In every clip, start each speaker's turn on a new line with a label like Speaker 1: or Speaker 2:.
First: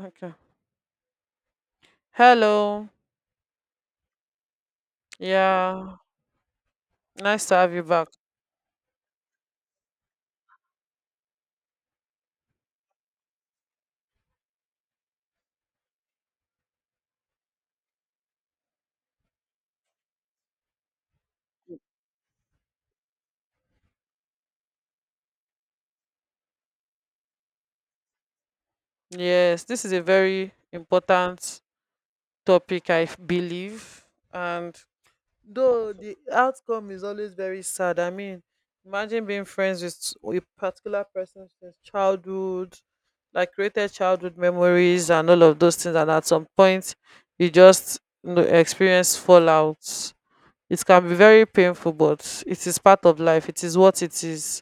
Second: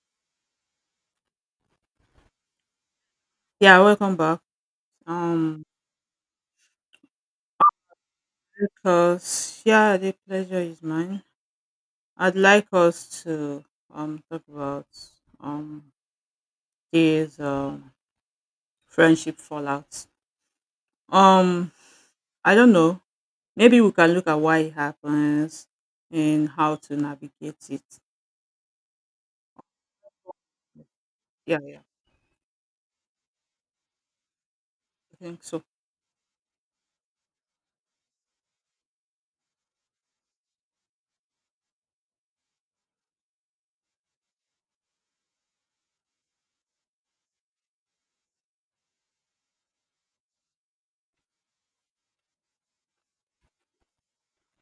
Speaker 1: Okay. Hello.
Speaker 2: Yeah, welcome back. Um,
Speaker 1: Yeah. Nice to have you back.
Speaker 2: because the pleasure is mine. I'd like us to talk about um these friendship fallouts. Um, I don't know. Maybe we can look at why it happens and how to navigate it.
Speaker 1: Yes, this is a very
Speaker 2: Yeah,
Speaker 1: important
Speaker 2: yeah,
Speaker 1: topic, I believe. And
Speaker 2: I think so.
Speaker 1: though the outcome is always very sad, I mean, imagine being friends with a particular person since childhood, like created childhood memories and all of those things. And at some point, you just experience fallouts. It can be very painful, but it is part of life. It is what it is,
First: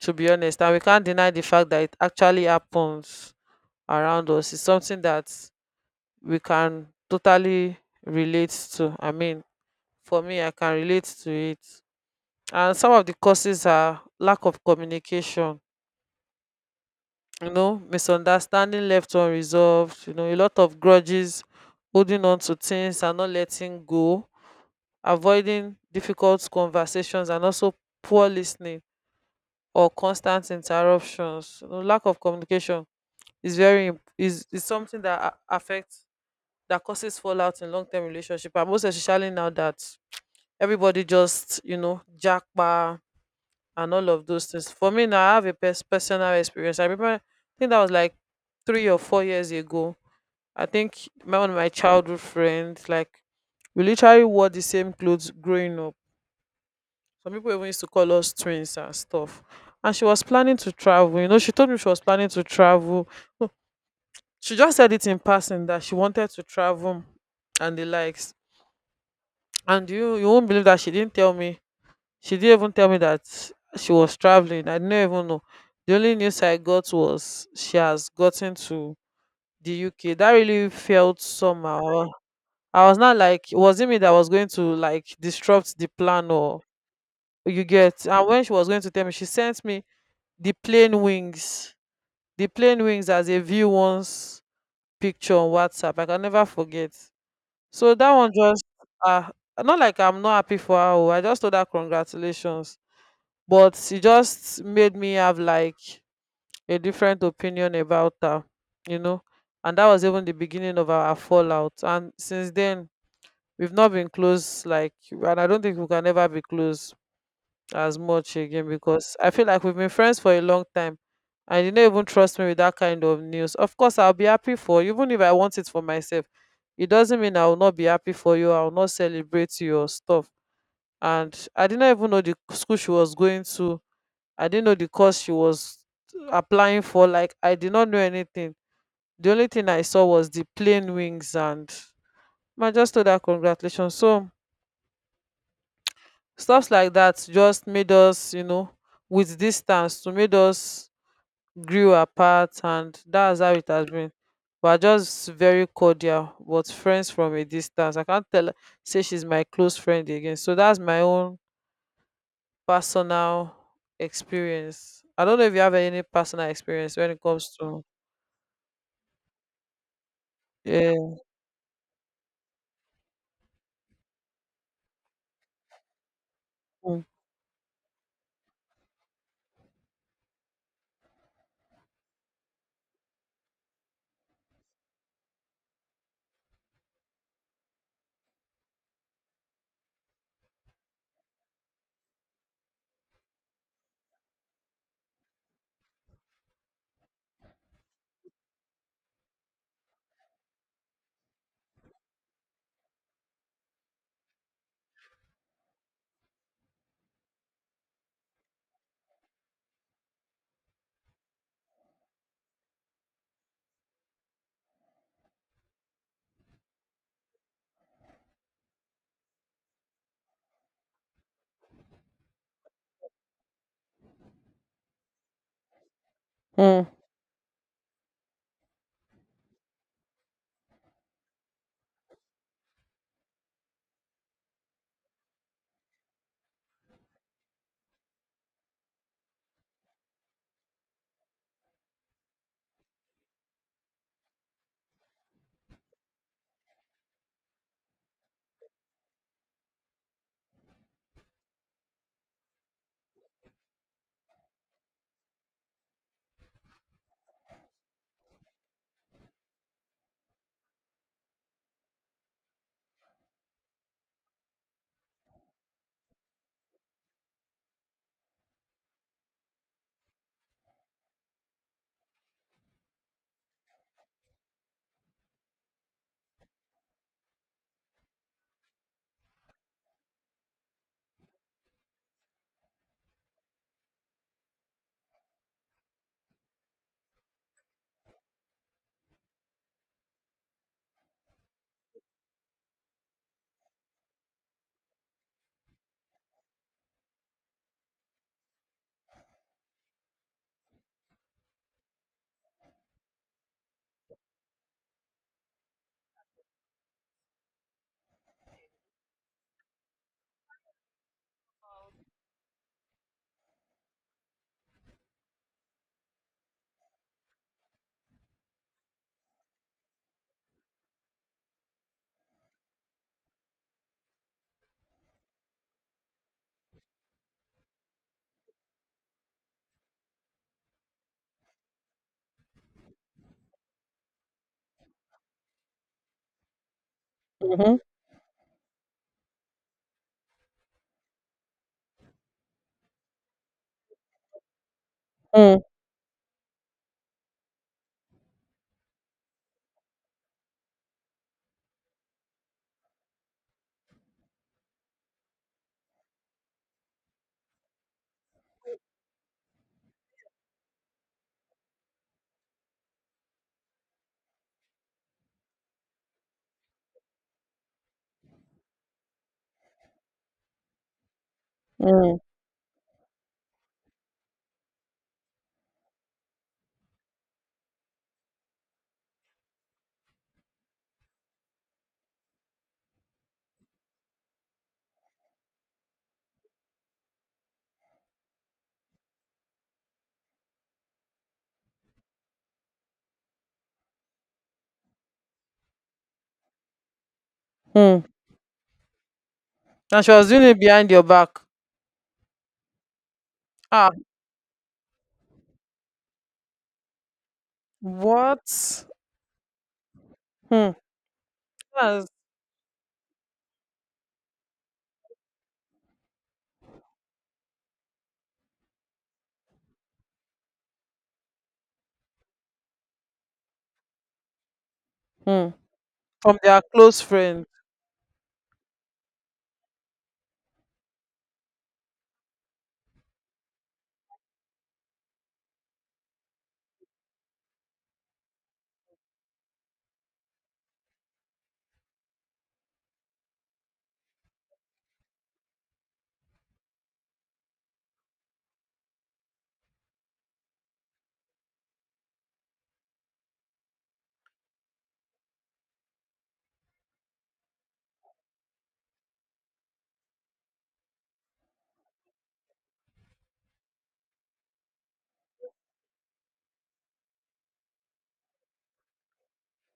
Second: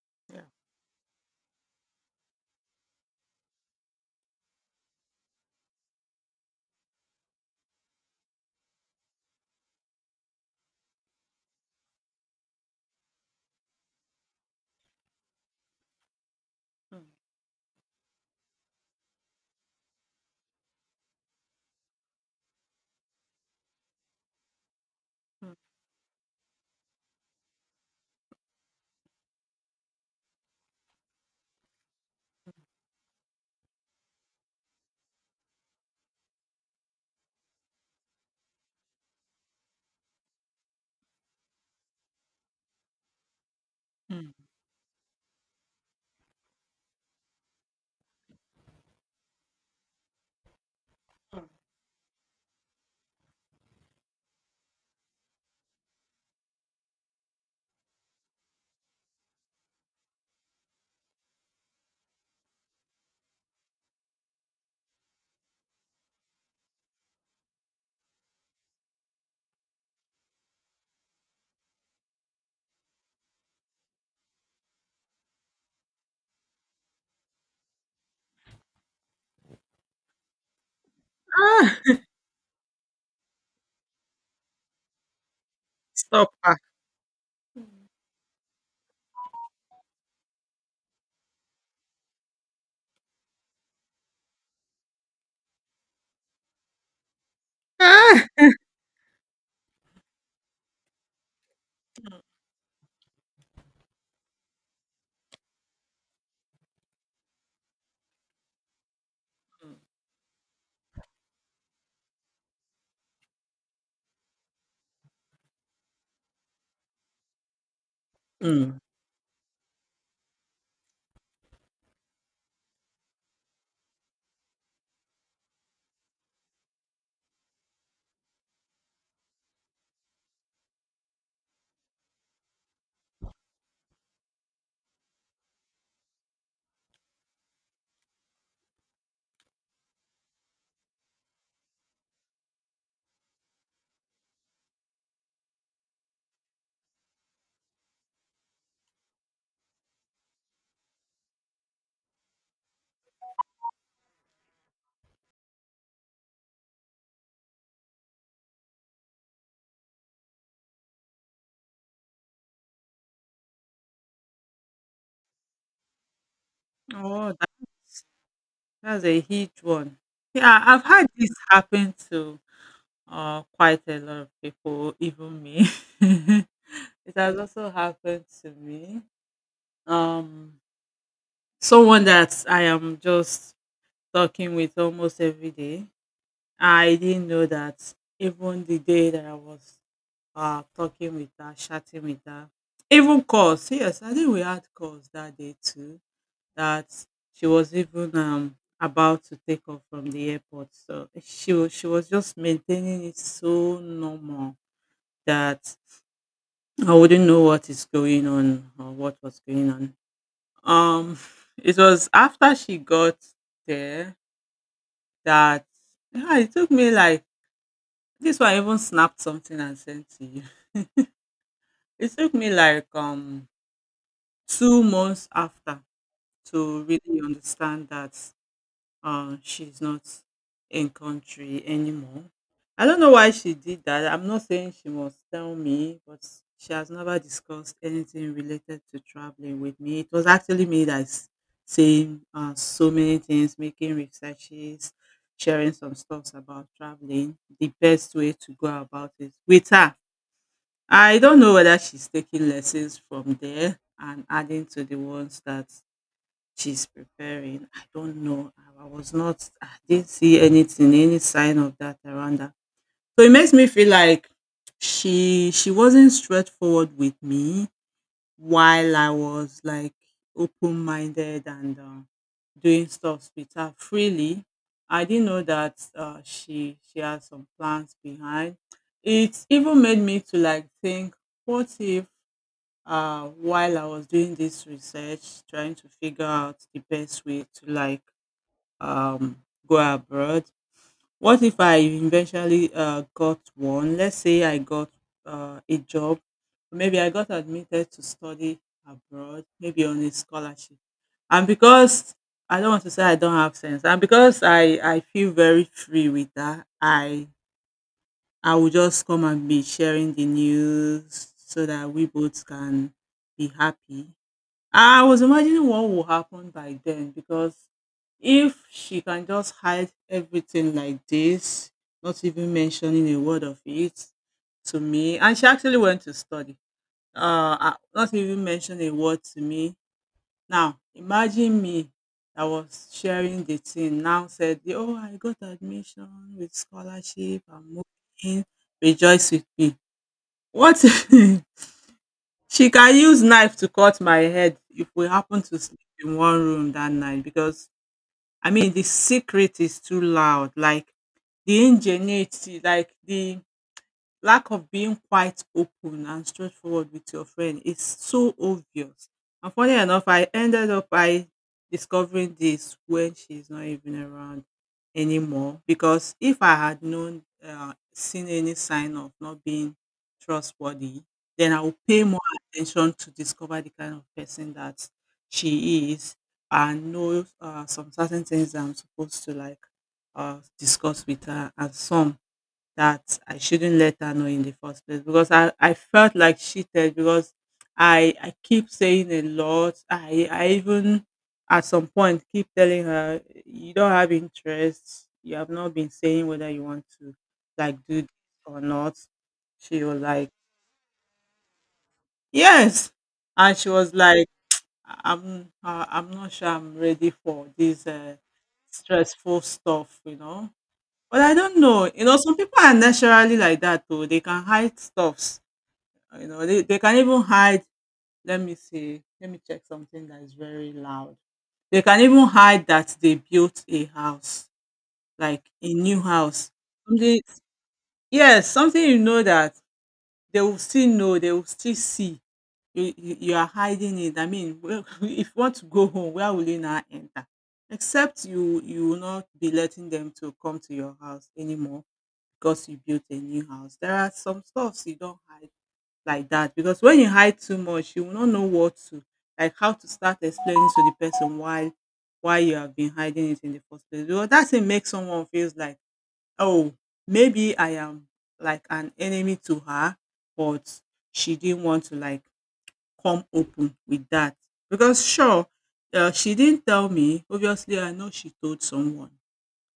Speaker 1: to be
Speaker 2: Yeah.
Speaker 1: honest, and we can't deny the fact that it actually happens around us. It's something that we can totally relate to. I mean, for me, I can relate to it. And some of the causes are lack of communication, misunderstanding left unresolved, a lot of grudges, holding on to things and not letting go, avoiding difficult conversations, and also poor listening or constant interruptions. Lack of communication is very imp- is something that a- affects that causes fallout in long-term relationship, and most especially now that everybody just jackpa and all
Speaker 2: Mm, mm,
Speaker 1: of
Speaker 2: mm.
Speaker 1: those things. For me now, I have a personal experience. I remember, I think that was like 3 or 4 years ago. I think my one of my childhood friends, like we literally wore the same clothes growing up. Some people even used to call us twins and stuff. And she was planning to travel. She told me she was planning to travel. She just said it in passing that she wanted to travel and the likes. And you won't believe that she didn't tell me. She didn't even tell me that she was traveling. I didn't even know. The only news I got was she has gotten to the UK. That really felt
Speaker 2: Ah,
Speaker 1: somehow. I was not like it wasn't me that was going to like disrupt the plan
Speaker 2: stop. Ah.
Speaker 1: or you get. And when she was going to tell me, she sent me the plane wings. The plane wings as a view once picture on WhatsApp. I can never forget. So that
Speaker 2: Ah.
Speaker 1: one just ah not like I'm not happy for her. Oh, I just told her congratulations, but she just made me have like a different opinion about her, you know. And that was even the beginning of our fallout. And since then, we've not been close, like, and I don't think we can ever be close as much again,
Speaker 2: Mm.
Speaker 1: because I feel like we've been friends for a long time and you don't even trust me with that kind of news. Of course, I'll be happy for you, even if I want it for myself. It doesn't mean I will not be happy for you, I will not celebrate your stuff. And I didn't even know the school she was going to. I didn't know the course she was applying for. Like, I did not know anything. The only thing I saw was the plain wings, and I just told her congratulations. So, stuffs like that just made us, with distance to made us grew apart, and that's how it has been. We are just very cordial but friends from a distance. I can't tell say she's my close friend again. So that's my own personal experience. I don't know if you have any personal experience when it
Speaker 2: Oh,
Speaker 1: comes to.
Speaker 2: that's a huge one. Yeah, I've had
Speaker 1: Yeah.
Speaker 2: this happen to quite a lot of people, even me.
Speaker 1: Mm.
Speaker 2: It has also happened to me. Um, someone that I am just talking with almost every day. I didn't know that even the day that I was talking with her, chatting with her, even calls. Yes, I think we had calls that day too. That she was even about to take off from the airport. So she was just maintaining it so normal that I wouldn't know what is going on or what was going on. Um, it was after she got there that yeah, it took me like this one I even snapped something and sent to you. It took me like 2 months after to
Speaker 1: Mm.
Speaker 2: really understand that she's not in country anymore. I don't know why she did that. I'm not saying she must tell me, but she has never discussed anything related to traveling with me. It was actually me that's saying so many things, making researches, sharing some stuffs about traveling, the best way to go about it with her. I don't know whether she's taking lessons from there and adding to the ones that she's preparing. I don't know. I was not, I didn't see anything, any sign of that around her. So it makes me feel like she wasn't straightforward with me while I was like open minded and doing stuff with her freely. I didn't know that she had some plans behind. It even made me to like think, what if while I was doing this research, trying to figure out the best way to like um, go abroad. What if I eventually got one? Let's say I got a job, maybe I got admitted to study abroad, maybe on a scholarship. And because I don't want to say I don't have sense, and because I feel very free with that, I will just come and be sharing the news so that we both can be happy. I was imagining what will happen by then because if she can just hide everything like this, not even mentioning a word of it to me, and she actually went to study, not even mention a word to me. Now, imagine me, I was sharing the thing now said, "Oh, I got admission with scholarship,
Speaker 1: Mhm.
Speaker 2: I'm moving, rejoice with me." What? She can use knife to cut my head if we happen to
Speaker 1: Mm.
Speaker 2: sleep in one room that night because I mean the secret is too loud. Like the ingenuity, like the lack of being quite open and straightforward with your friend is so obvious. And funny enough, I ended up by discovering this when she's not even around anymore. Because if I had known, seen any sign of not being trustworthy, then I would pay
Speaker 1: Mm.
Speaker 2: more attention to discover the kind of person that she is and know some certain things that I'm supposed to like discuss with her and some that I shouldn't let her know in the first place because I felt like cheated because I keep saying a lot. I even at some point keep telling her you don't have interest. You have not been saying whether you want to like
Speaker 1: Mm.
Speaker 2: do this or not. She was
Speaker 1: And she was
Speaker 2: like
Speaker 1: doing it behind your back.
Speaker 2: yes, and she
Speaker 1: Ah.
Speaker 2: was like I'm not sure I'm ready for this
Speaker 1: What?
Speaker 2: stressful stuff. You know,
Speaker 1: Hmm.
Speaker 2: but I don't know. You
Speaker 1: That's.
Speaker 2: know, some people are naturally like that too. They can hide stuffs. You know, they can even hide. Let me see. Let me check something that is very loud. They can even hide that they built a house, like
Speaker 1: Mm.
Speaker 2: a new
Speaker 1: From
Speaker 2: house.
Speaker 1: their close
Speaker 2: Something,
Speaker 1: friend.
Speaker 2: yes, something you know that they will still know, they will still see. You are hiding it. I mean, if you want to go home, where will you now enter? Except you will not be letting them to come to your house anymore because you built a new house. There are some stuffs you don't hide like that because when you hide too much, you will not know what to like how to start explaining to the person why you have been hiding it in the first place. Because that thing makes someone feels like, oh, maybe I am like an enemy to her, but she didn't want to like come open with that. Because sure, she didn't tell me. Obviously, I know she told someone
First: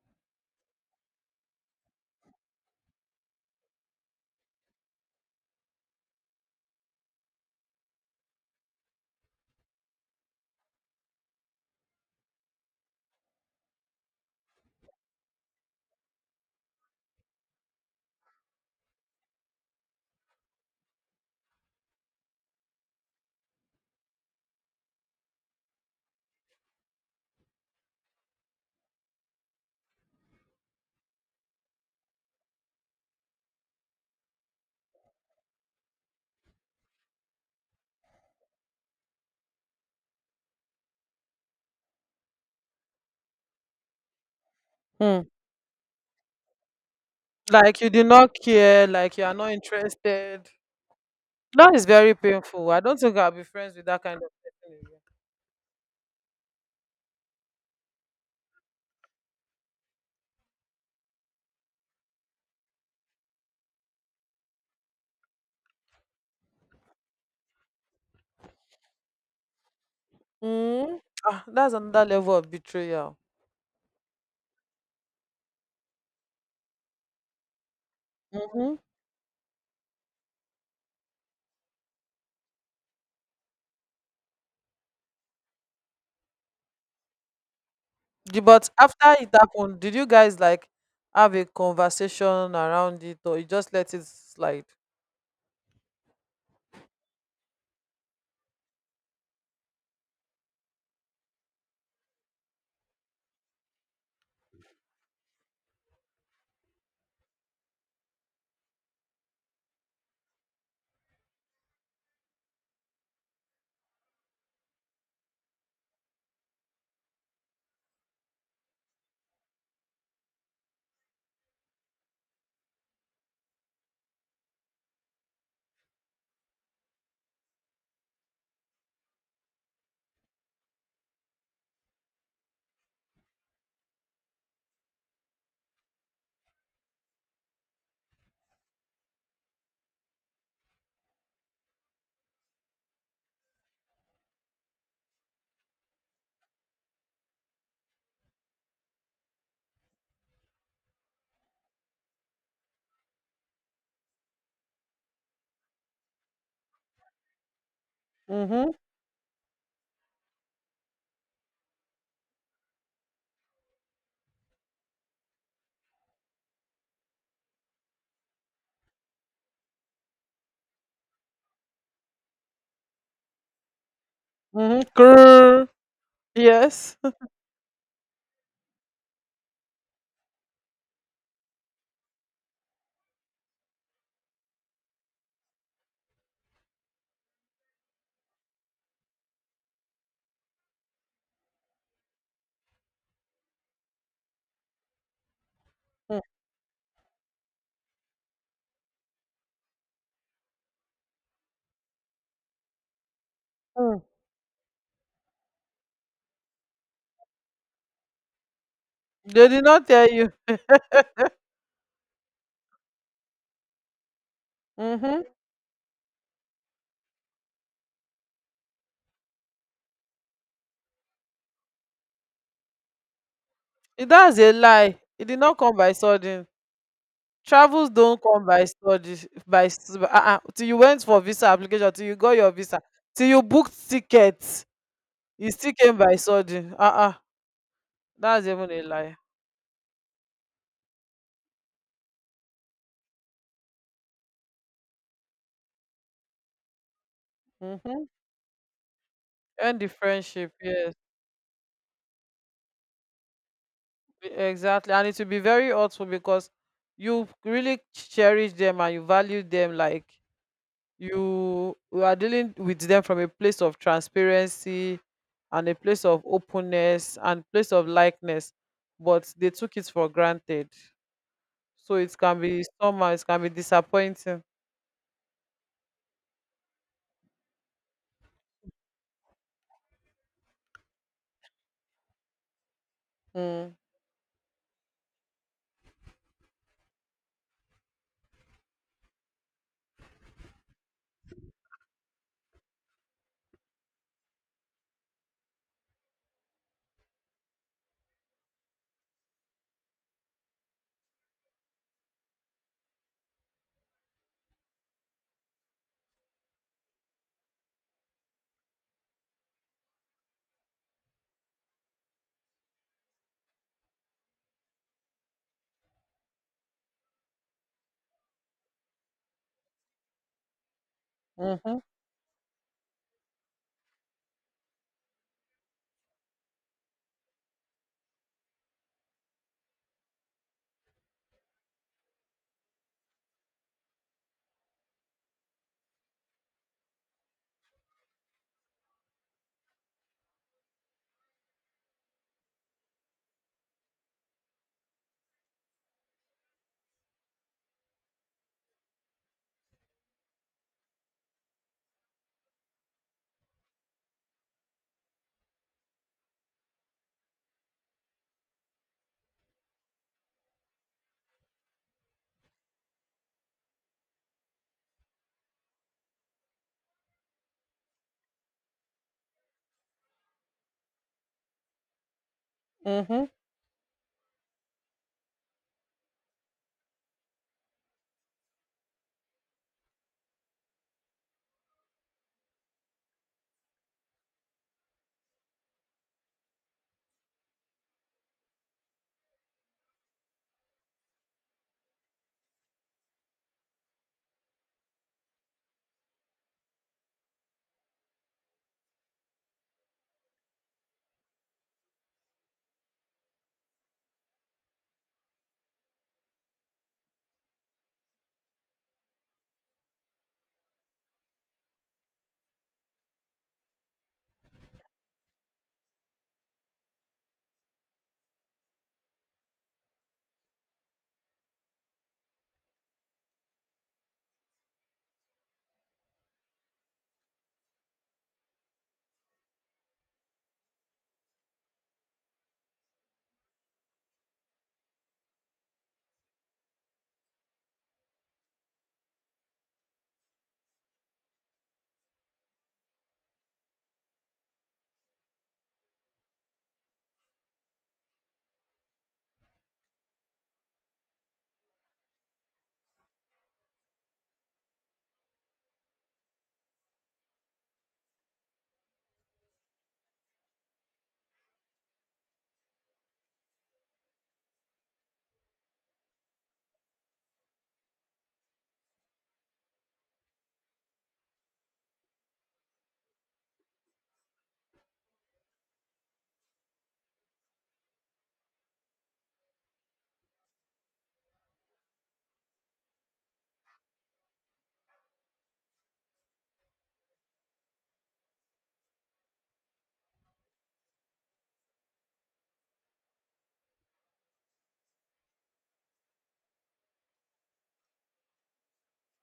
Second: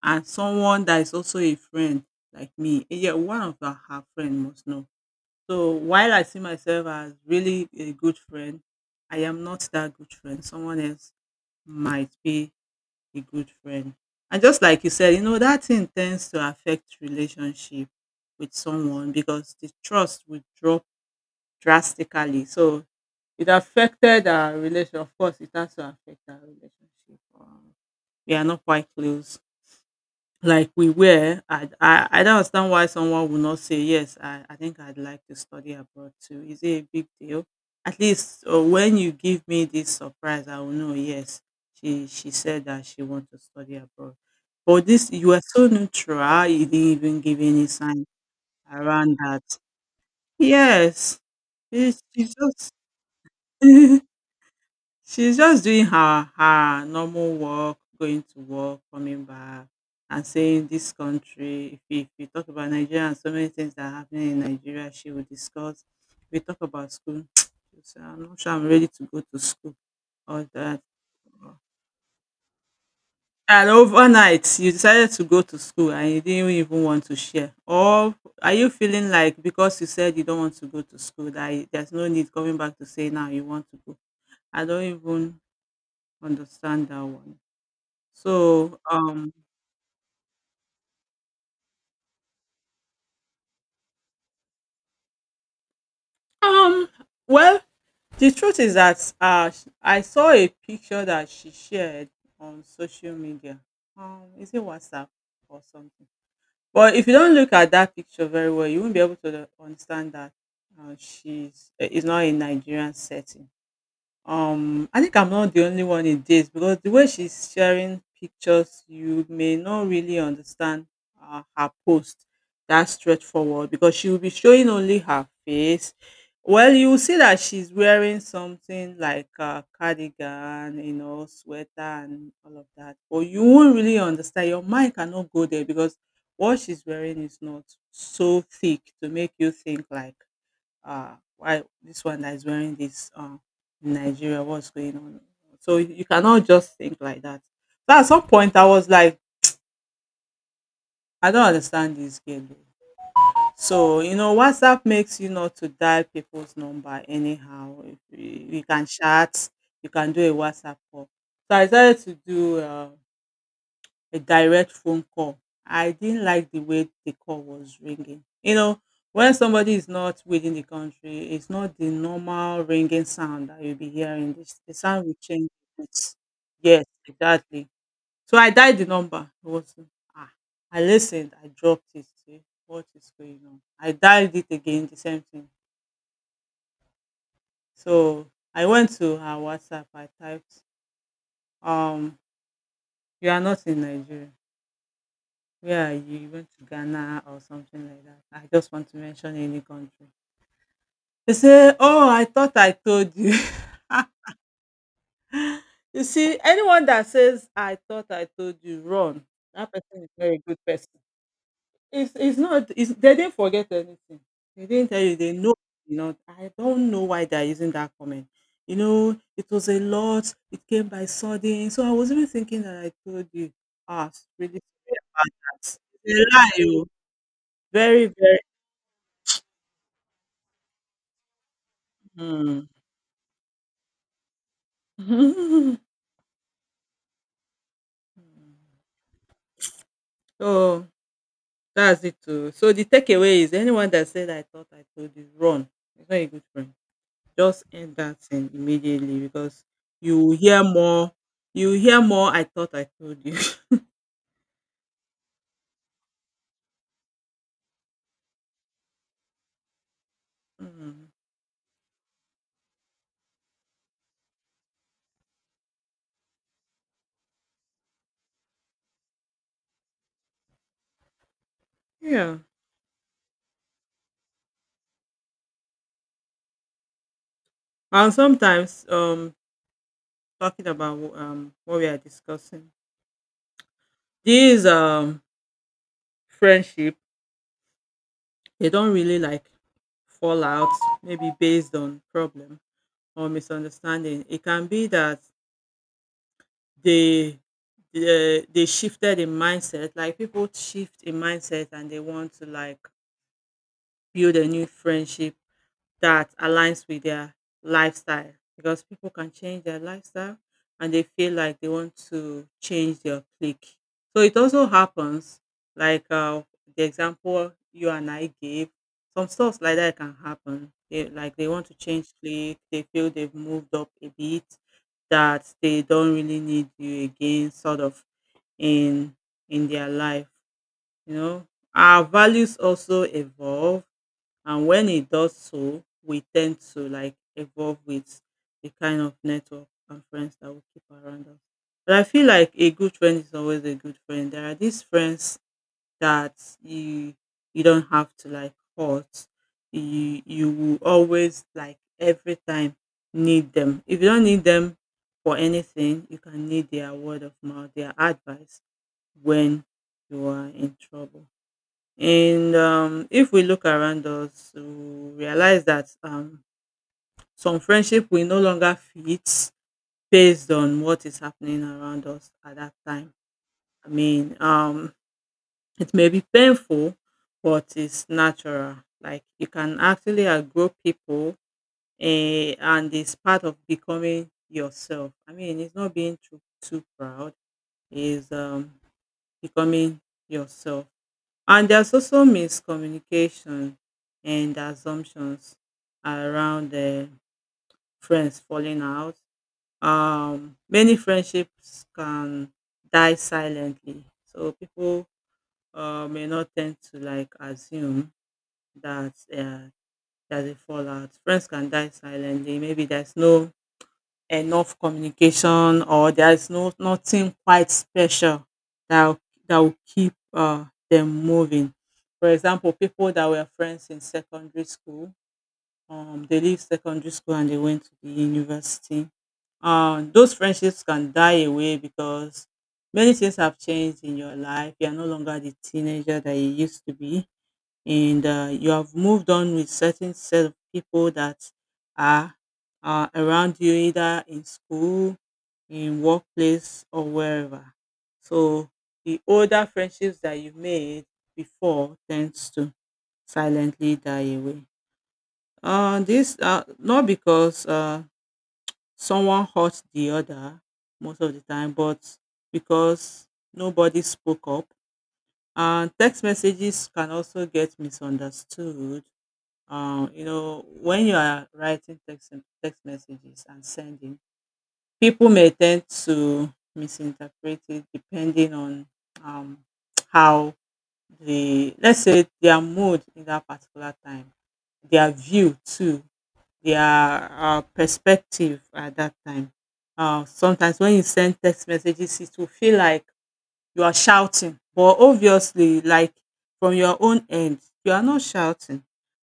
Speaker 2: and someone that is also a friend like me. Eh, yeah, one of her friend must know. So while I see myself as really a good friend, I am not that good friend. Someone else might be a good friend. And just like you said, you know, that thing tends to affect relationship with someone because the trust will drop drastically. So it affected our relation. Of course, it has to affect our relationship. We are not quite close like we were. I don't understand why someone would not say, yes, I think I'd like to study abroad too. Is it a big deal? At least when you give me this surprise, I will know, yes, she said that she wants to study abroad. But this,
Speaker 1: Hmm.
Speaker 2: you were so neutral, you didn't even give any
Speaker 1: Like you did
Speaker 2: sign
Speaker 1: not care, like
Speaker 2: around
Speaker 1: you are
Speaker 2: that.
Speaker 1: not interested.
Speaker 2: Yes,
Speaker 1: That is very
Speaker 2: it's
Speaker 1: painful. I don't think I'll be friends with that
Speaker 2: just.
Speaker 1: kind of person again.
Speaker 2: She's just doing her normal work, going to work, coming back, and saying this country. If we talk about Nigeria and so many things that are happening in Nigeria, she will discuss. If we talk about school, she'll say, I'm not sure I'm ready to go to school. All that.
Speaker 1: Mm. Ah, that's another level of betrayal.
Speaker 2: And overnight, you decided to go to school and you didn't even want to share. Or are you
Speaker 1: Mm-hmm.
Speaker 2: feeling like because you said you don't want to go to school, that there's no need coming back to say now you want to go? I don't even understand that one.
Speaker 1: But
Speaker 2: So,
Speaker 1: after it happened, did you guys like have a conversation around it, or you just let it slide?
Speaker 2: um, well, the truth is that I saw a picture that she shared on social media. Is it WhatsApp or something? But if you don't look at that picture very well, you won't be able to understand that she's is not a Nigerian setting. I think I'm not the only one it dates because the way she's sharing pictures, you may not really understand her post that straightforward because she will be showing only her face. Well, you will see that she's wearing something like a cardigan, you know, sweater and all of that. But you won't really understand. Your mind cannot go there because what she's wearing is not so thick to make you think like why this one that is wearing this in Nigeria, what's going on? So you cannot just think like that. So at some point, I was like, I don't understand this girl. Oh. So you know, WhatsApp makes you not to dial people's number anyhow. If you, you
Speaker 1: Mm-hmm.
Speaker 2: can chat, you can do a WhatsApp call. So I decided to do. A direct phone call. I didn't like the way the call was ringing. You know, when somebody is not within the country, it's not the normal ringing sound that you'll be hearing. This the sound will change
Speaker 1: Mm-hmm.
Speaker 2: a bit. Yes,
Speaker 1: Yes.
Speaker 2: exactly. So I dialed the number. It was ah. I listened. I dropped it. See what is going on. I dialed it again. The same thing. So I went to her WhatsApp. I typed, um, you are not in Nigeria. Yeah, you went to Ghana or something like that. I just want to mention any country. They say, oh, I thought I told you.
Speaker 1: Mm-hmm.
Speaker 2: You see, anyone that says, I thought I told you, run.
Speaker 1: They did
Speaker 2: That
Speaker 1: not
Speaker 2: person is
Speaker 1: tell
Speaker 2: not
Speaker 1: you.
Speaker 2: a good person. It's not, it's, they didn't forget anything. They didn't tell you,
Speaker 1: Mm-hmm.
Speaker 2: they know, you know. I don't know why they're using that comment. You know, it was a lot, it came by sudden. So I was even thinking that I told you.
Speaker 1: Eh,
Speaker 2: Ah, it's
Speaker 1: that's a
Speaker 2: really
Speaker 1: lie.
Speaker 2: sorry
Speaker 1: It
Speaker 2: about
Speaker 1: did not come
Speaker 2: that.
Speaker 1: by
Speaker 2: It's a
Speaker 1: sudden.
Speaker 2: lie, oh.
Speaker 1: Travels
Speaker 2: Very,
Speaker 1: don't
Speaker 2: very.
Speaker 1: come by study uh-uh, till you went for visa application, till you got your
Speaker 2: Mm.
Speaker 1: visa, till you booked tickets. He still came by sudden. Uh-uh. That's even a lie.
Speaker 2: So that's it too. So the takeaway is anyone that said I thought I told you, run. It's not a good friend. Just end
Speaker 1: Mm-hmm.
Speaker 2: that thing immediately because
Speaker 1: End the
Speaker 2: you will
Speaker 1: friendship.
Speaker 2: hear
Speaker 1: Yes,
Speaker 2: more. You will hear more. I thought I told you.
Speaker 1: exactly. And it will be very hurtful because you really cherish them and you value them. Like
Speaker 2: Mm.
Speaker 1: you are dealing with them from a place of transparency, and a place of openness and place of likeness, but they took it for granted. So it
Speaker 2: Yeah.
Speaker 1: can be somehow, it can be disappointing.
Speaker 2: And sometimes, talking about what we are discussing,
Speaker 1: Mm.
Speaker 2: these friendship they don't really like fallout, maybe based on problem or misunderstanding. It can be that they they shifted in mindset, like people shift in mindset and they want to like build a new friendship that aligns with their lifestyle, because people can change their lifestyle and they feel like they want to change their clique. So it also happens, like the example you and I gave, some stuff like that can happen. They want to
Speaker 1: Mm-hmm.
Speaker 2: change clique, they feel they've moved up a bit, that they don't really need you again, sort of in in their life. You know, our values also evolve, and when it does so we tend to like evolve with the kind of network and friends that we keep around us. But I feel like a good friend is always a good friend. There are these friends that you you don't have to like hurt. You will always like every time need them. If you don't need them for anything, you can need their word of mouth, their advice when you are in trouble. And if we look around us, we realize that some friendship will no longer fit based on what is happening around us at that time.
Speaker 1: Mm-hmm.
Speaker 2: I mean, it may be painful, but it's natural. Like you can actually outgrow people, and it's part of becoming yourself. I mean, it's not being too proud. It's becoming yourself. And there's also miscommunication and assumptions around the friends falling out. Many friendships can die silently, so people may not tend to like assume that there's a fallout. Friends can die silently. Maybe there's no enough communication, or there is no nothing quite special that will- that will keep them moving. For example, people that were friends in secondary school, they leave secondary school and they went to the university. Those friendships can die away because many things have changed in your life. You are no longer the teenager that you used to be, and you have moved on with certain set of people that are around you, either in school, in workplace or wherever. So the older friendships that you made before tends to silently die away, this not because someone hurt the other most of the time, but because nobody spoke up. And text messages can also get misunderstood. You know, when you are writing text messages and sending, people may tend to misinterpret it depending on um, how the let's say their mood in that particular time, their view too, their perspective at that time. Sometimes when you send text messages, it will feel like you are shouting, but obviously like from your own end you are not shouting.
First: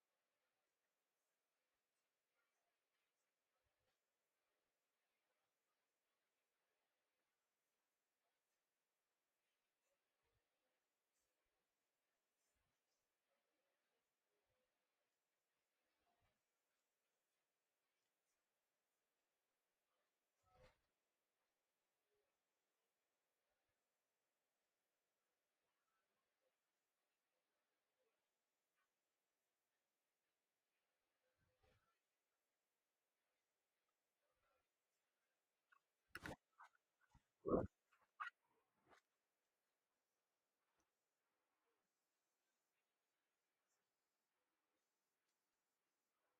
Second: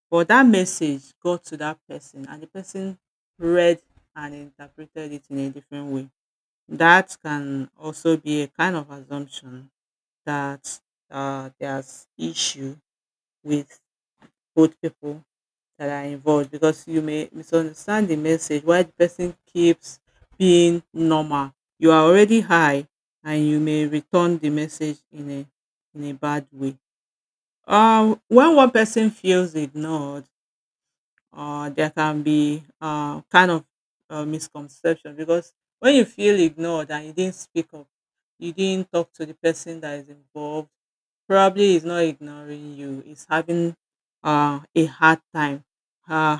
Speaker 2: But that message got to that person and the person read and interpreted it in a different way. That can also be a kind of assumption that there's issue with both people that are involved, because you may misunderstand the message while the person keeps being normal. You are already high and you may return the message in a bad way. When one person feels ignored, there can be kind of misconception, because when you feel ignored and you didn't speak up, you didn't talk to the person that is involved, probably is not ignoring you, is having a hard time. Uh,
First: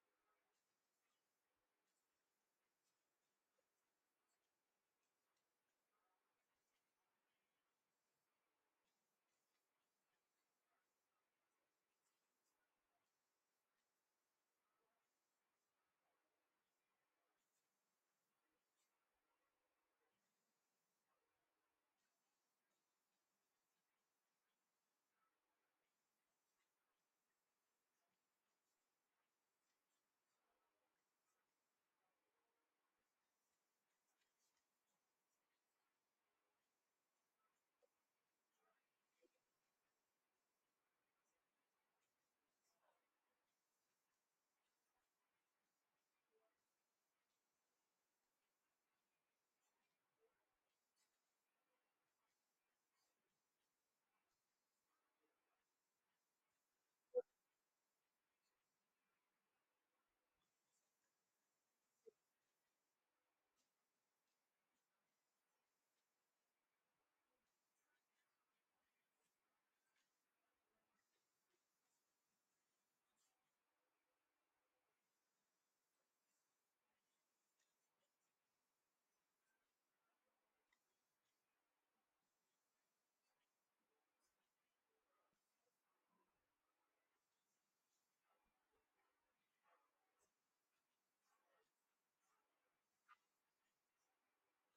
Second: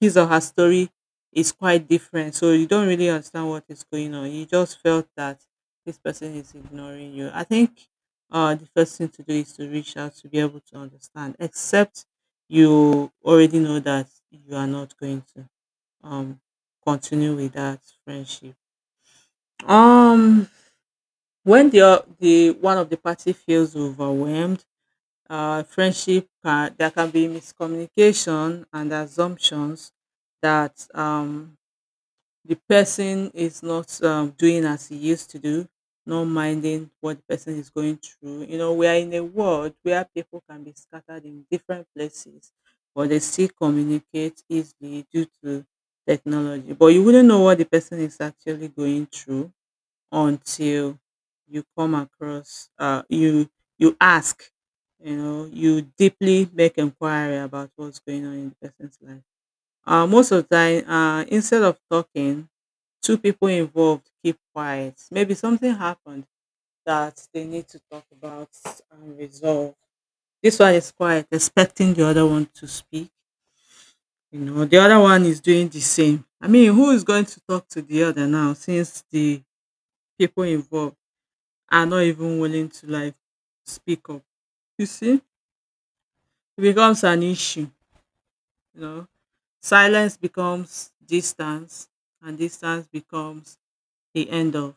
Speaker 2: his or her story is quite different. So you don't really understand what is going on. You just felt that this person is ignoring you. I think the first thing to do is to reach out to be able to understand, except you already know that you are not going to um, continue with that friendship. Um, when the o- the one of the party feels overwhelmed, friendship there can be miscommunication and assumptions that the person is not doing as he used to do, not minding what the person is going through. You know, we are in a world where people can be scattered in different places, but they still communicate easily due to technology. But you wouldn't know what the person is actually going through until you come across, uh, you you ask, you know, you deeply make inquiry about what's going on in the person's life. Most of the time, instead of talking, two people involved keep quiet. Maybe something happened that they need to talk about and resolve. This one is quiet, expecting the other one to speak. You know, the other one is doing the same. I mean, who is going to talk to the other now, since the people involved are not even willing to like speak up? You see, it becomes an issue. You know, silence becomes distance, and distance becomes the end of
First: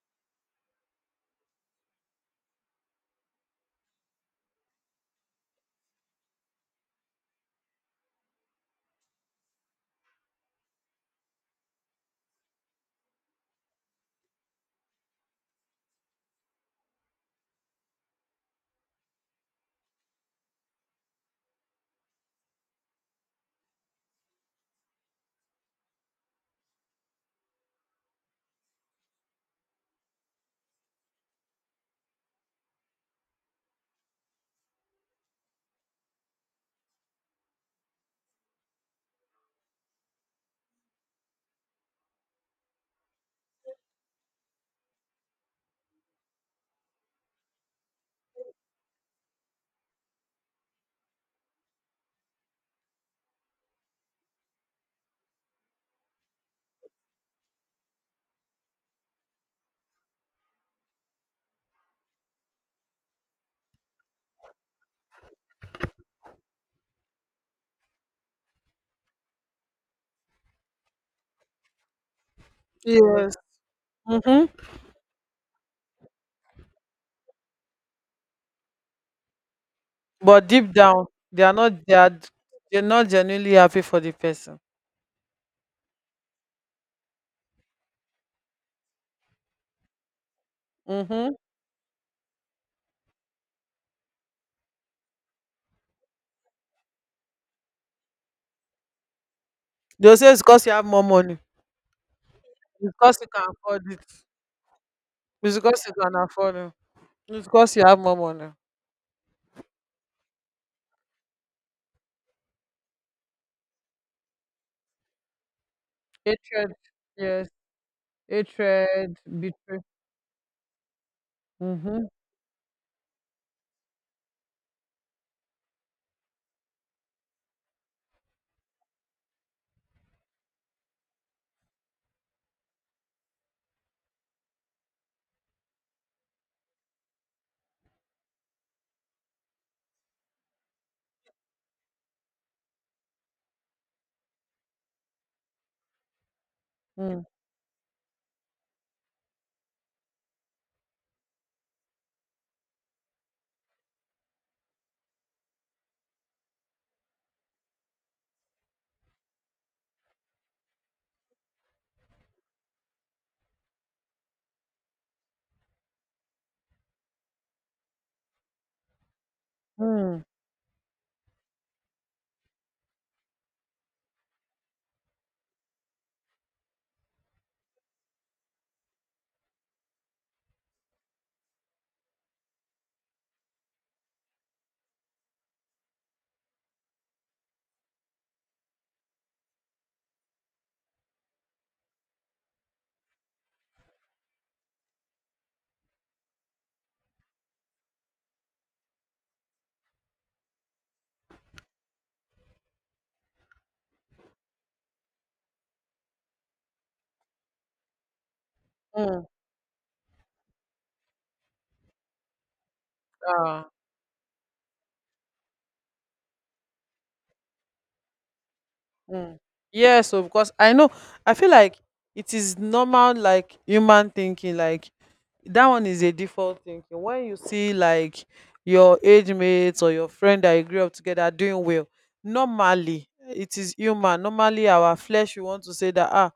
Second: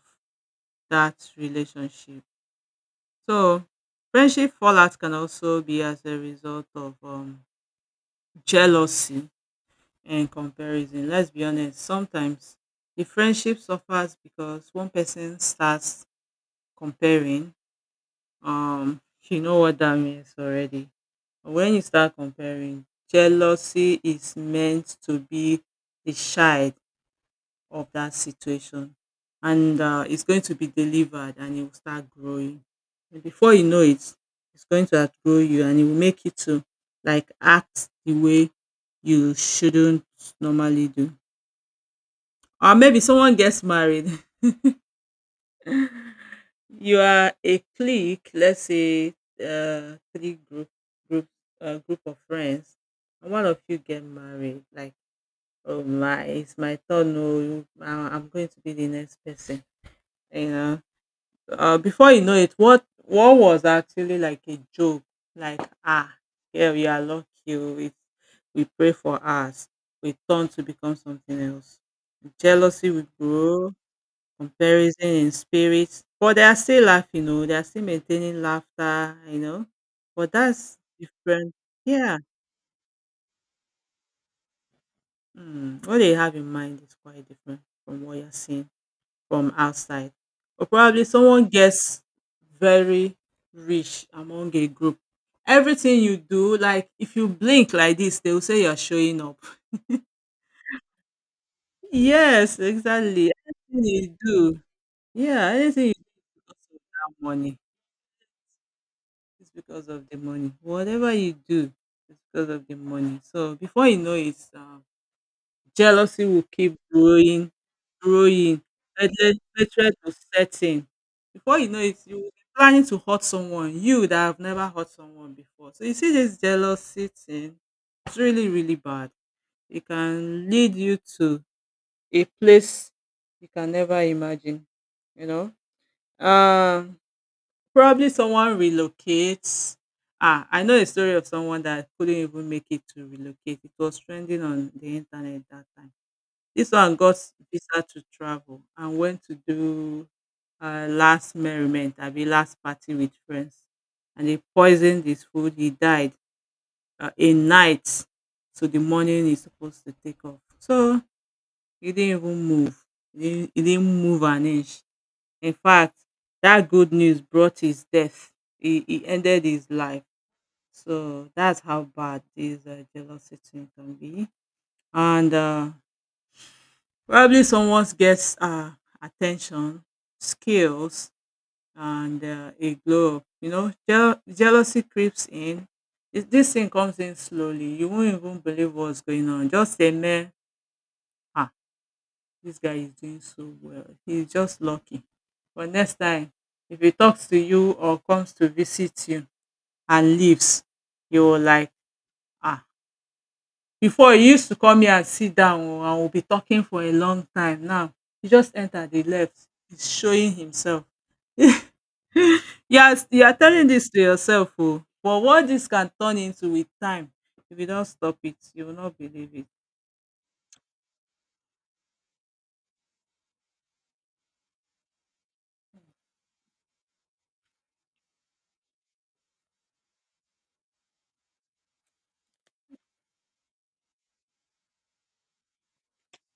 Speaker 2: that relationship. So friendship fallout can also be as a result of jealousy and comparison. Let's be honest, sometimes the friendship suffers because one person starts comparing. You know what that means already. When you start comparing, jealousy is meant to be the child of that situation, and it's going to be delivered and it will start growing, and before you know it, it's going to outgrow you and it will make you to like act the way you shouldn't normally do. Or maybe someone gets married, you are a clique, let's say three group group of friends, and one of you get married, like, oh my, it's my turn, oh, I'm going to be the next person, you know. Before you know it, what was actually like a joke, like, ah, yeah, we are lucky. Oh, we pray for us. We turn to become something else. Jealousy will
Speaker 1: Yes.
Speaker 2: grow,
Speaker 1: Mm-hmm.
Speaker 2: comparison in spirits, but they are still laughing. You know, they are still maintaining laughter. You know, but
Speaker 1: But deep
Speaker 2: that's
Speaker 1: down, they are
Speaker 2: different.
Speaker 1: not they
Speaker 2: Yeah,
Speaker 1: are they're not genuinely happy for the person.
Speaker 2: mm, what they have in mind is quite different from what you're seeing from outside. Or probably
Speaker 1: Mm-hmm.
Speaker 2: someone gets very rich among a group. Everything you do, like if you blink like this, they will say you're showing up.
Speaker 1: They'll say it's because you have more money.
Speaker 2: Yes,
Speaker 1: It's because you
Speaker 2: exactly,
Speaker 1: can afford
Speaker 2: anything
Speaker 1: it.
Speaker 2: you do. Yeah,
Speaker 1: It's because
Speaker 2: anything
Speaker 1: you
Speaker 2: you do
Speaker 1: can
Speaker 2: is
Speaker 1: afford
Speaker 2: because
Speaker 1: it.
Speaker 2: of that
Speaker 1: It's
Speaker 2: money.
Speaker 1: because you have more money.
Speaker 2: It's because of the money, whatever you do. It's because of the money. So before you know it, jealousy will
Speaker 1: Hatred,
Speaker 2: keep
Speaker 1: yes.
Speaker 2: growing.
Speaker 1: Hatred,
Speaker 2: Hatred
Speaker 1: betrayal.
Speaker 2: hatred will set in. Before you know it,
Speaker 1: Mm-hmm.
Speaker 2: you will be planning to hurt someone, you that have never hurt someone before. So you see, this jealousy thing, it's really, really bad. It can lead you to a place you can never imagine, you know. Um, probably someone relocates. Ah, I know a story of someone that couldn't even make it to relocate. It was trending on the internet that time. This one got
Speaker 1: Mm.
Speaker 2: visa to travel and went to do last merriment, abi last party with friends. And he poisoned his food. He died in night. So the morning he's supposed to take off. So he didn't even move. He didn't move an inch. In fact, that good news brought his death. He ended his life.
Speaker 1: Mm.
Speaker 2: So that's how bad this jealousy thing can be. And probably someone gets attention, skills, and a glow up. You know, jealousy creeps in. This thing comes in slowly. You won't even believe what's going on. Just a man, ah, this guy is doing so well. He's just lucky. But next time, if he talks to you or comes to visit you and leaves, you're like, ah, before he used to come here and sit down o and we'll be talking for a long time. Now he just entered dey
Speaker 1: Mm.
Speaker 2: left. He's showing himself. Yes, you are
Speaker 1: Ah.
Speaker 2: telling this to yourself, oh, but what this can turn into with time, if you don't stop it, you will not believe
Speaker 1: Mm.
Speaker 2: it.
Speaker 1: Yes, of course. I know. I feel like it is normal, like human thinking. Like that one is a default thinking when you see like your age mates or your friend that you grew up together doing well. Normally, it is human, normally our flesh, we want to say that,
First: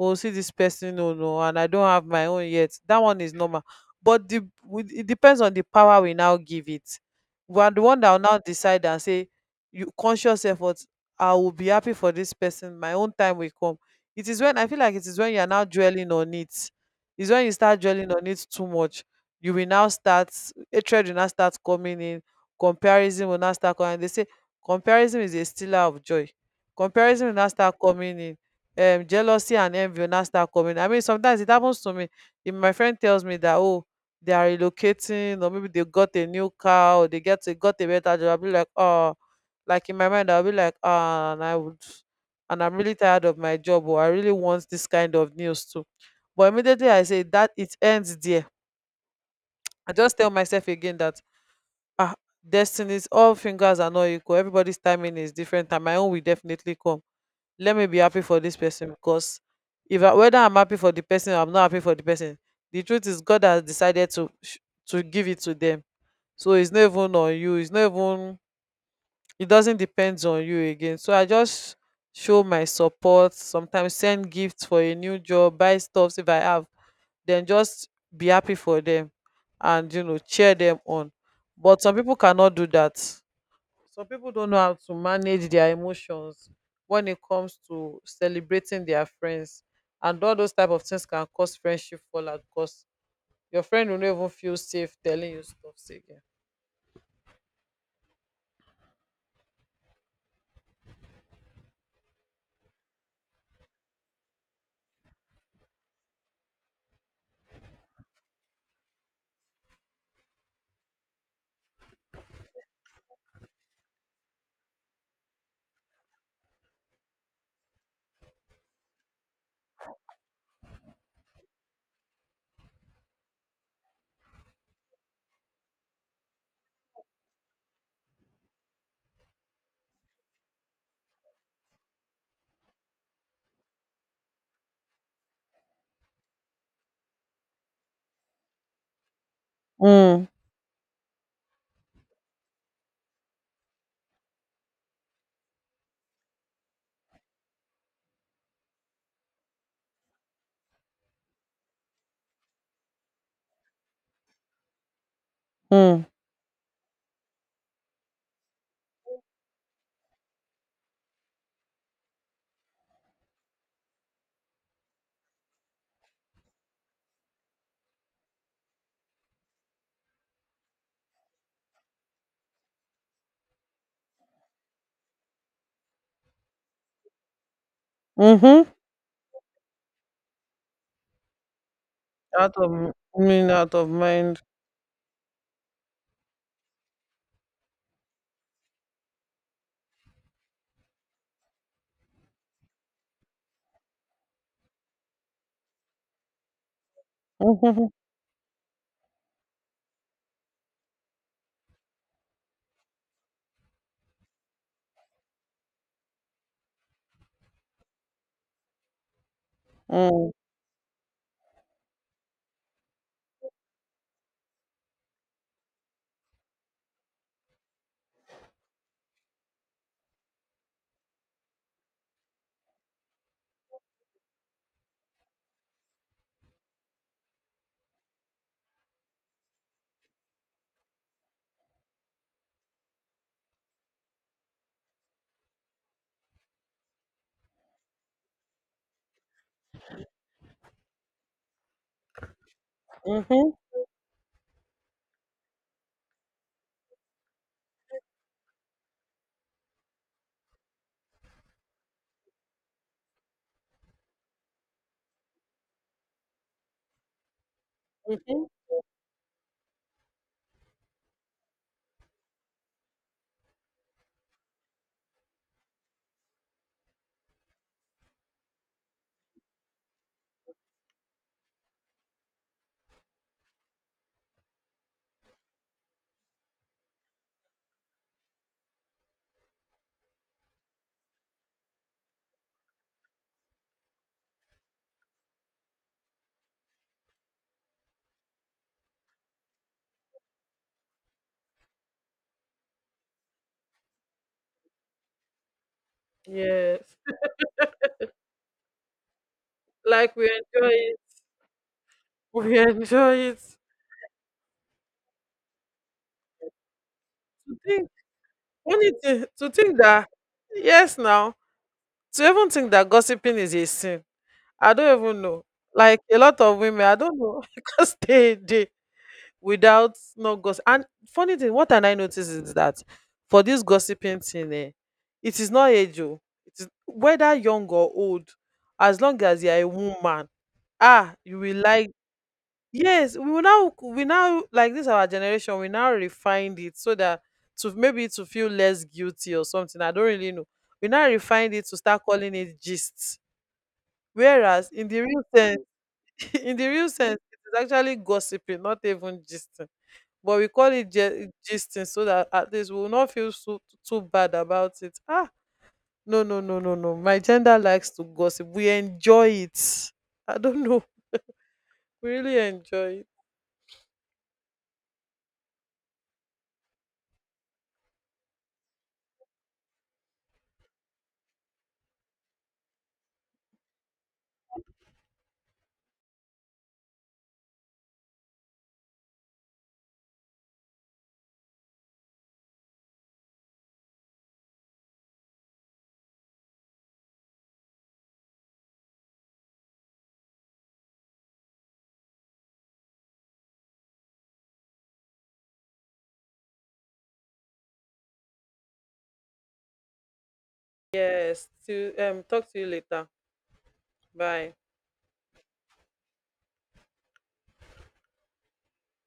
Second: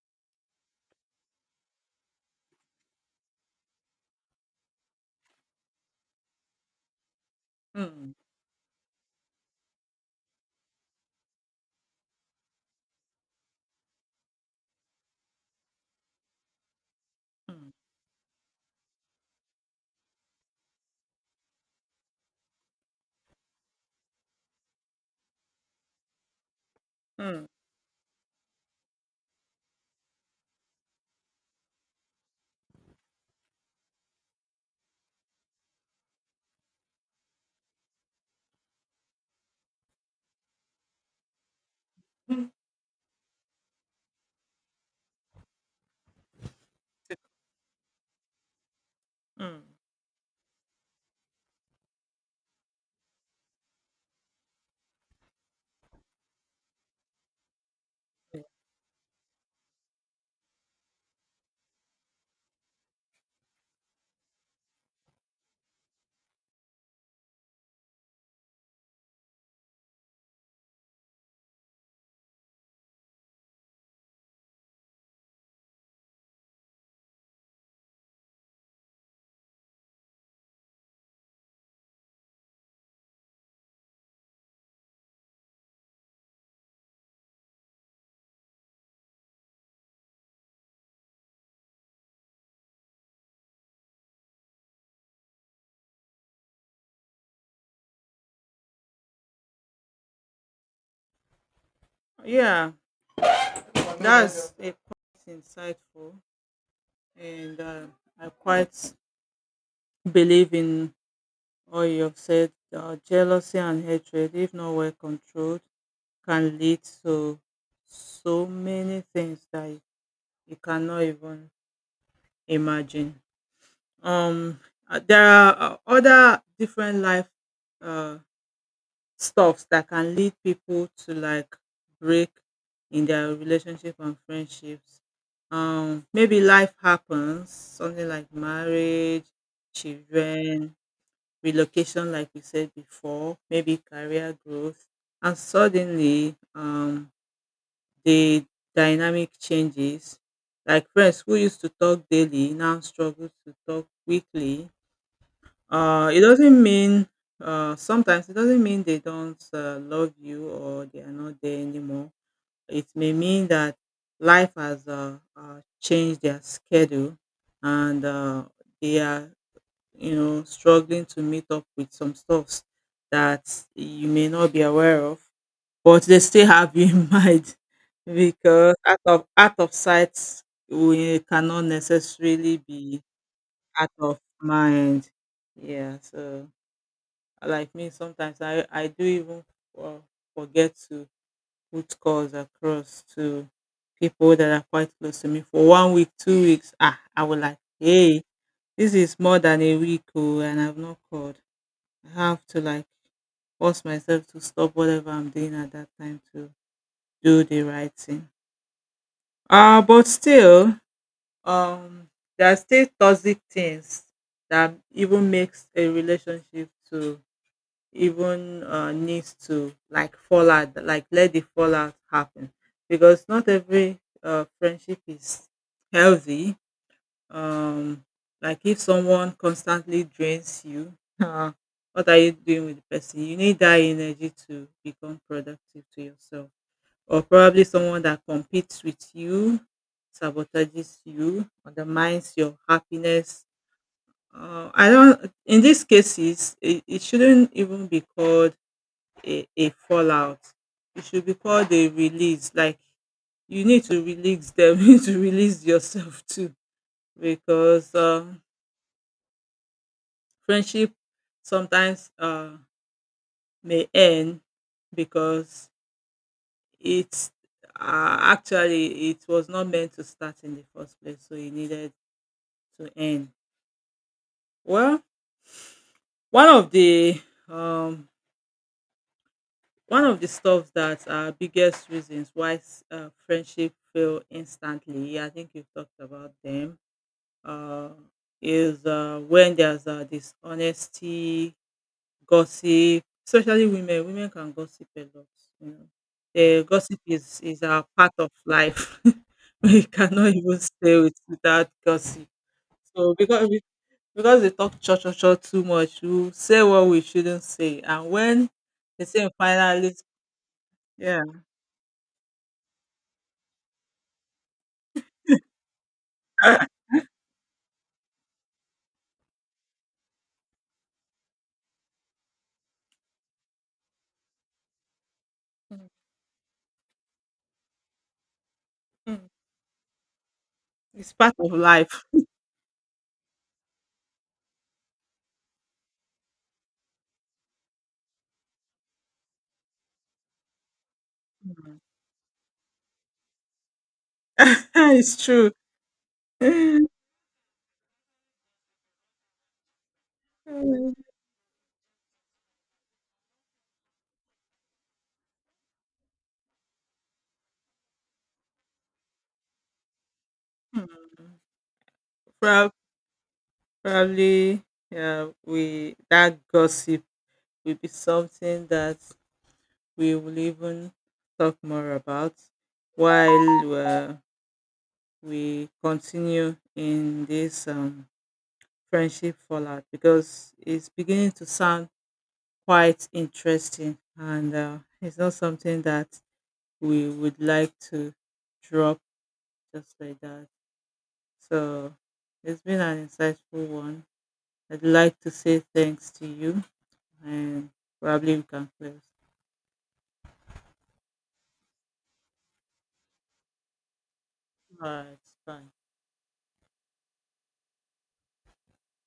Speaker 1: oh, see this person, no, no, and I don't have my own yet. That one is normal, but it depends on the power we now give it. We are the one that
Speaker 2: Mm,
Speaker 1: will now decide and say, you, conscious effort, I will be happy for this person, my own time will come. It is when I feel like it is when you are now dwelling on it. It's when you start dwelling on it too much, you will now start, hatred will now start coming in, comparison will now start coming. They say comparison is a stealer of joy. Comparison will
Speaker 2: mm,
Speaker 1: now start coming in. Jealousy and envy will now start coming. I mean, sometimes it happens to me. If my friend tells me that, oh, they are relocating, or maybe they got a new car, or they got a better job, I'll be like, oh, like in my mind, I'll be like, ah, and I would,
Speaker 2: mm,
Speaker 1: and I'm really tired of my job, or I really want this kind of news too. But immediately I say that, it ends there.
Speaker 2: mm.
Speaker 1: I just tell myself again that ah, destinies, all fingers are not equal, everybody's timing is different, and my own will definitely come. Let me be happy for this person, because if I, whether I'm happy for the person or I'm not happy for the person, the truth is, God has decided to give it to them. So it's not even on you, it's not even it doesn't depend on you again. So I just show my support, sometimes send gifts for a new job, buy stuffs if I have. Then just be happy for them, and cheer them on. But some people cannot do that. Some people don't know how to manage their emotions when it comes to celebrating their friends, and all those type of things can cause friendship fallout, because your friend will not even feel safe telling you stuff again.
Speaker 2: Yeah, that's a quite insightful, and I quite believe in all you have said. Jealousy and hatred, if not well controlled, can lead to so many things that you cannot even imagine. Um, there are other different life uh, stuffs that can lead people to like break in their relationship and friendships. Maybe life happens, something like marriage,
Speaker 1: Mm.
Speaker 2: children, relocation, like we said before, maybe career growth, and suddenly the dynamic changes. Like friends who used to talk daily now struggle to talk weekly.
Speaker 1: Mm.
Speaker 2: It doesn't mean, sometimes it doesn't mean they don't love you or they are not there anymore. It may mean that life has changed their schedule, and they are, you know, struggling to meet up with some stuffs that you may not be aware of, but they still have you in mind,
Speaker 1: Mm-hmm.
Speaker 2: because out of sight, we cannot
Speaker 1: out
Speaker 2: necessarily
Speaker 1: of m-
Speaker 2: be
Speaker 1: mean out of
Speaker 2: out of
Speaker 1: mind.
Speaker 2: mind. Yeah, so like me sometimes I do even uh, forget to put calls across to people that are quite close to me for 1 week, 2 weeks. Ah, I will like,
Speaker 1: Mm-hmm.
Speaker 2: hey, this is more than a week oh, and I've not called. I have to like force myself to stop whatever I'm doing at that time to do the right thing. But
Speaker 1: Mm.
Speaker 2: still, um, there are still toxic things that even makes a relationship to even needs to like fall out, like let the fallout happen, because not every friendship is healthy. Um, like if someone constantly drains you, uh, what are you doing with the person? You need that energy to become productive to yourself. Or probably someone that competes with you, sabotages you, undermines your happiness.
Speaker 1: Mm-hmm.
Speaker 2: I don't. In these cases, it shouldn't even be called a fallout. It should be called a release. Like, you need to release them. You need to release yourself too, because
Speaker 1: Mm-hmm.
Speaker 2: friendship sometimes may end because it's actually it was not meant to start in the first place, so it needed to end well. one of the um one of the stuff that are biggest reasons why friendship fail instantly, I think you've talked about them, uh is when there's dishonesty. Gossip, especially women, women can gossip a lot, you know. The
Speaker 1: Yes,
Speaker 2: gossip is a part of life. We
Speaker 1: like we
Speaker 2: cannot even
Speaker 1: enjoy
Speaker 2: stay
Speaker 1: it.
Speaker 2: with without gossip.
Speaker 1: We
Speaker 2: So
Speaker 1: enjoy it.
Speaker 2: because we, because they talk cho cho cho too much, we say what we shouldn't
Speaker 1: To
Speaker 2: say,
Speaker 1: think.
Speaker 2: and when
Speaker 1: Funny
Speaker 2: the
Speaker 1: thing
Speaker 2: same
Speaker 1: to think
Speaker 2: finally,
Speaker 1: that, yes,
Speaker 2: yeah,
Speaker 1: now, to even think that gossiping is a sin. I don't even know, like, a lot of women, I don't know, because they without no gossip. And funny thing, what and I notice is that for this gossiping thing, eh, it is not age, o, it is whether young or old. As long
Speaker 2: mm,
Speaker 1: as you are a woman, ah,
Speaker 2: it's part
Speaker 1: you
Speaker 2: of
Speaker 1: will like.
Speaker 2: life.
Speaker 1: Yes, we now, like, this our generation, we now refined it so that to feel less guilty or something. I don't really know. We now refined it to
Speaker 2: Mm.
Speaker 1: start calling it gist. Whereas in the real
Speaker 2: it's true.
Speaker 1: sense, in the
Speaker 2: Mm.
Speaker 1: real sense, it is actually gossiping, not even gisting. But we call it
Speaker 2: Mm.
Speaker 1: gisting so that at least we will not feel so too bad about it. Ah, no, no, no, no, no. My gender likes to gossip. We enjoy it. I don't know. We really
Speaker 2: Prob-
Speaker 1: enjoy it.
Speaker 2: probably, yeah, we that gossip will be something that we will even talk more about while we continue in this friendship fallout, because it's beginning to sound quite interesting, and it's not something that we would like to drop just like that. So it's been an insightful one. I'd like to say thanks to you, and probably we can close.
Speaker 1: Yes, to talk to you later. Bye.
Speaker 2: All right, bye.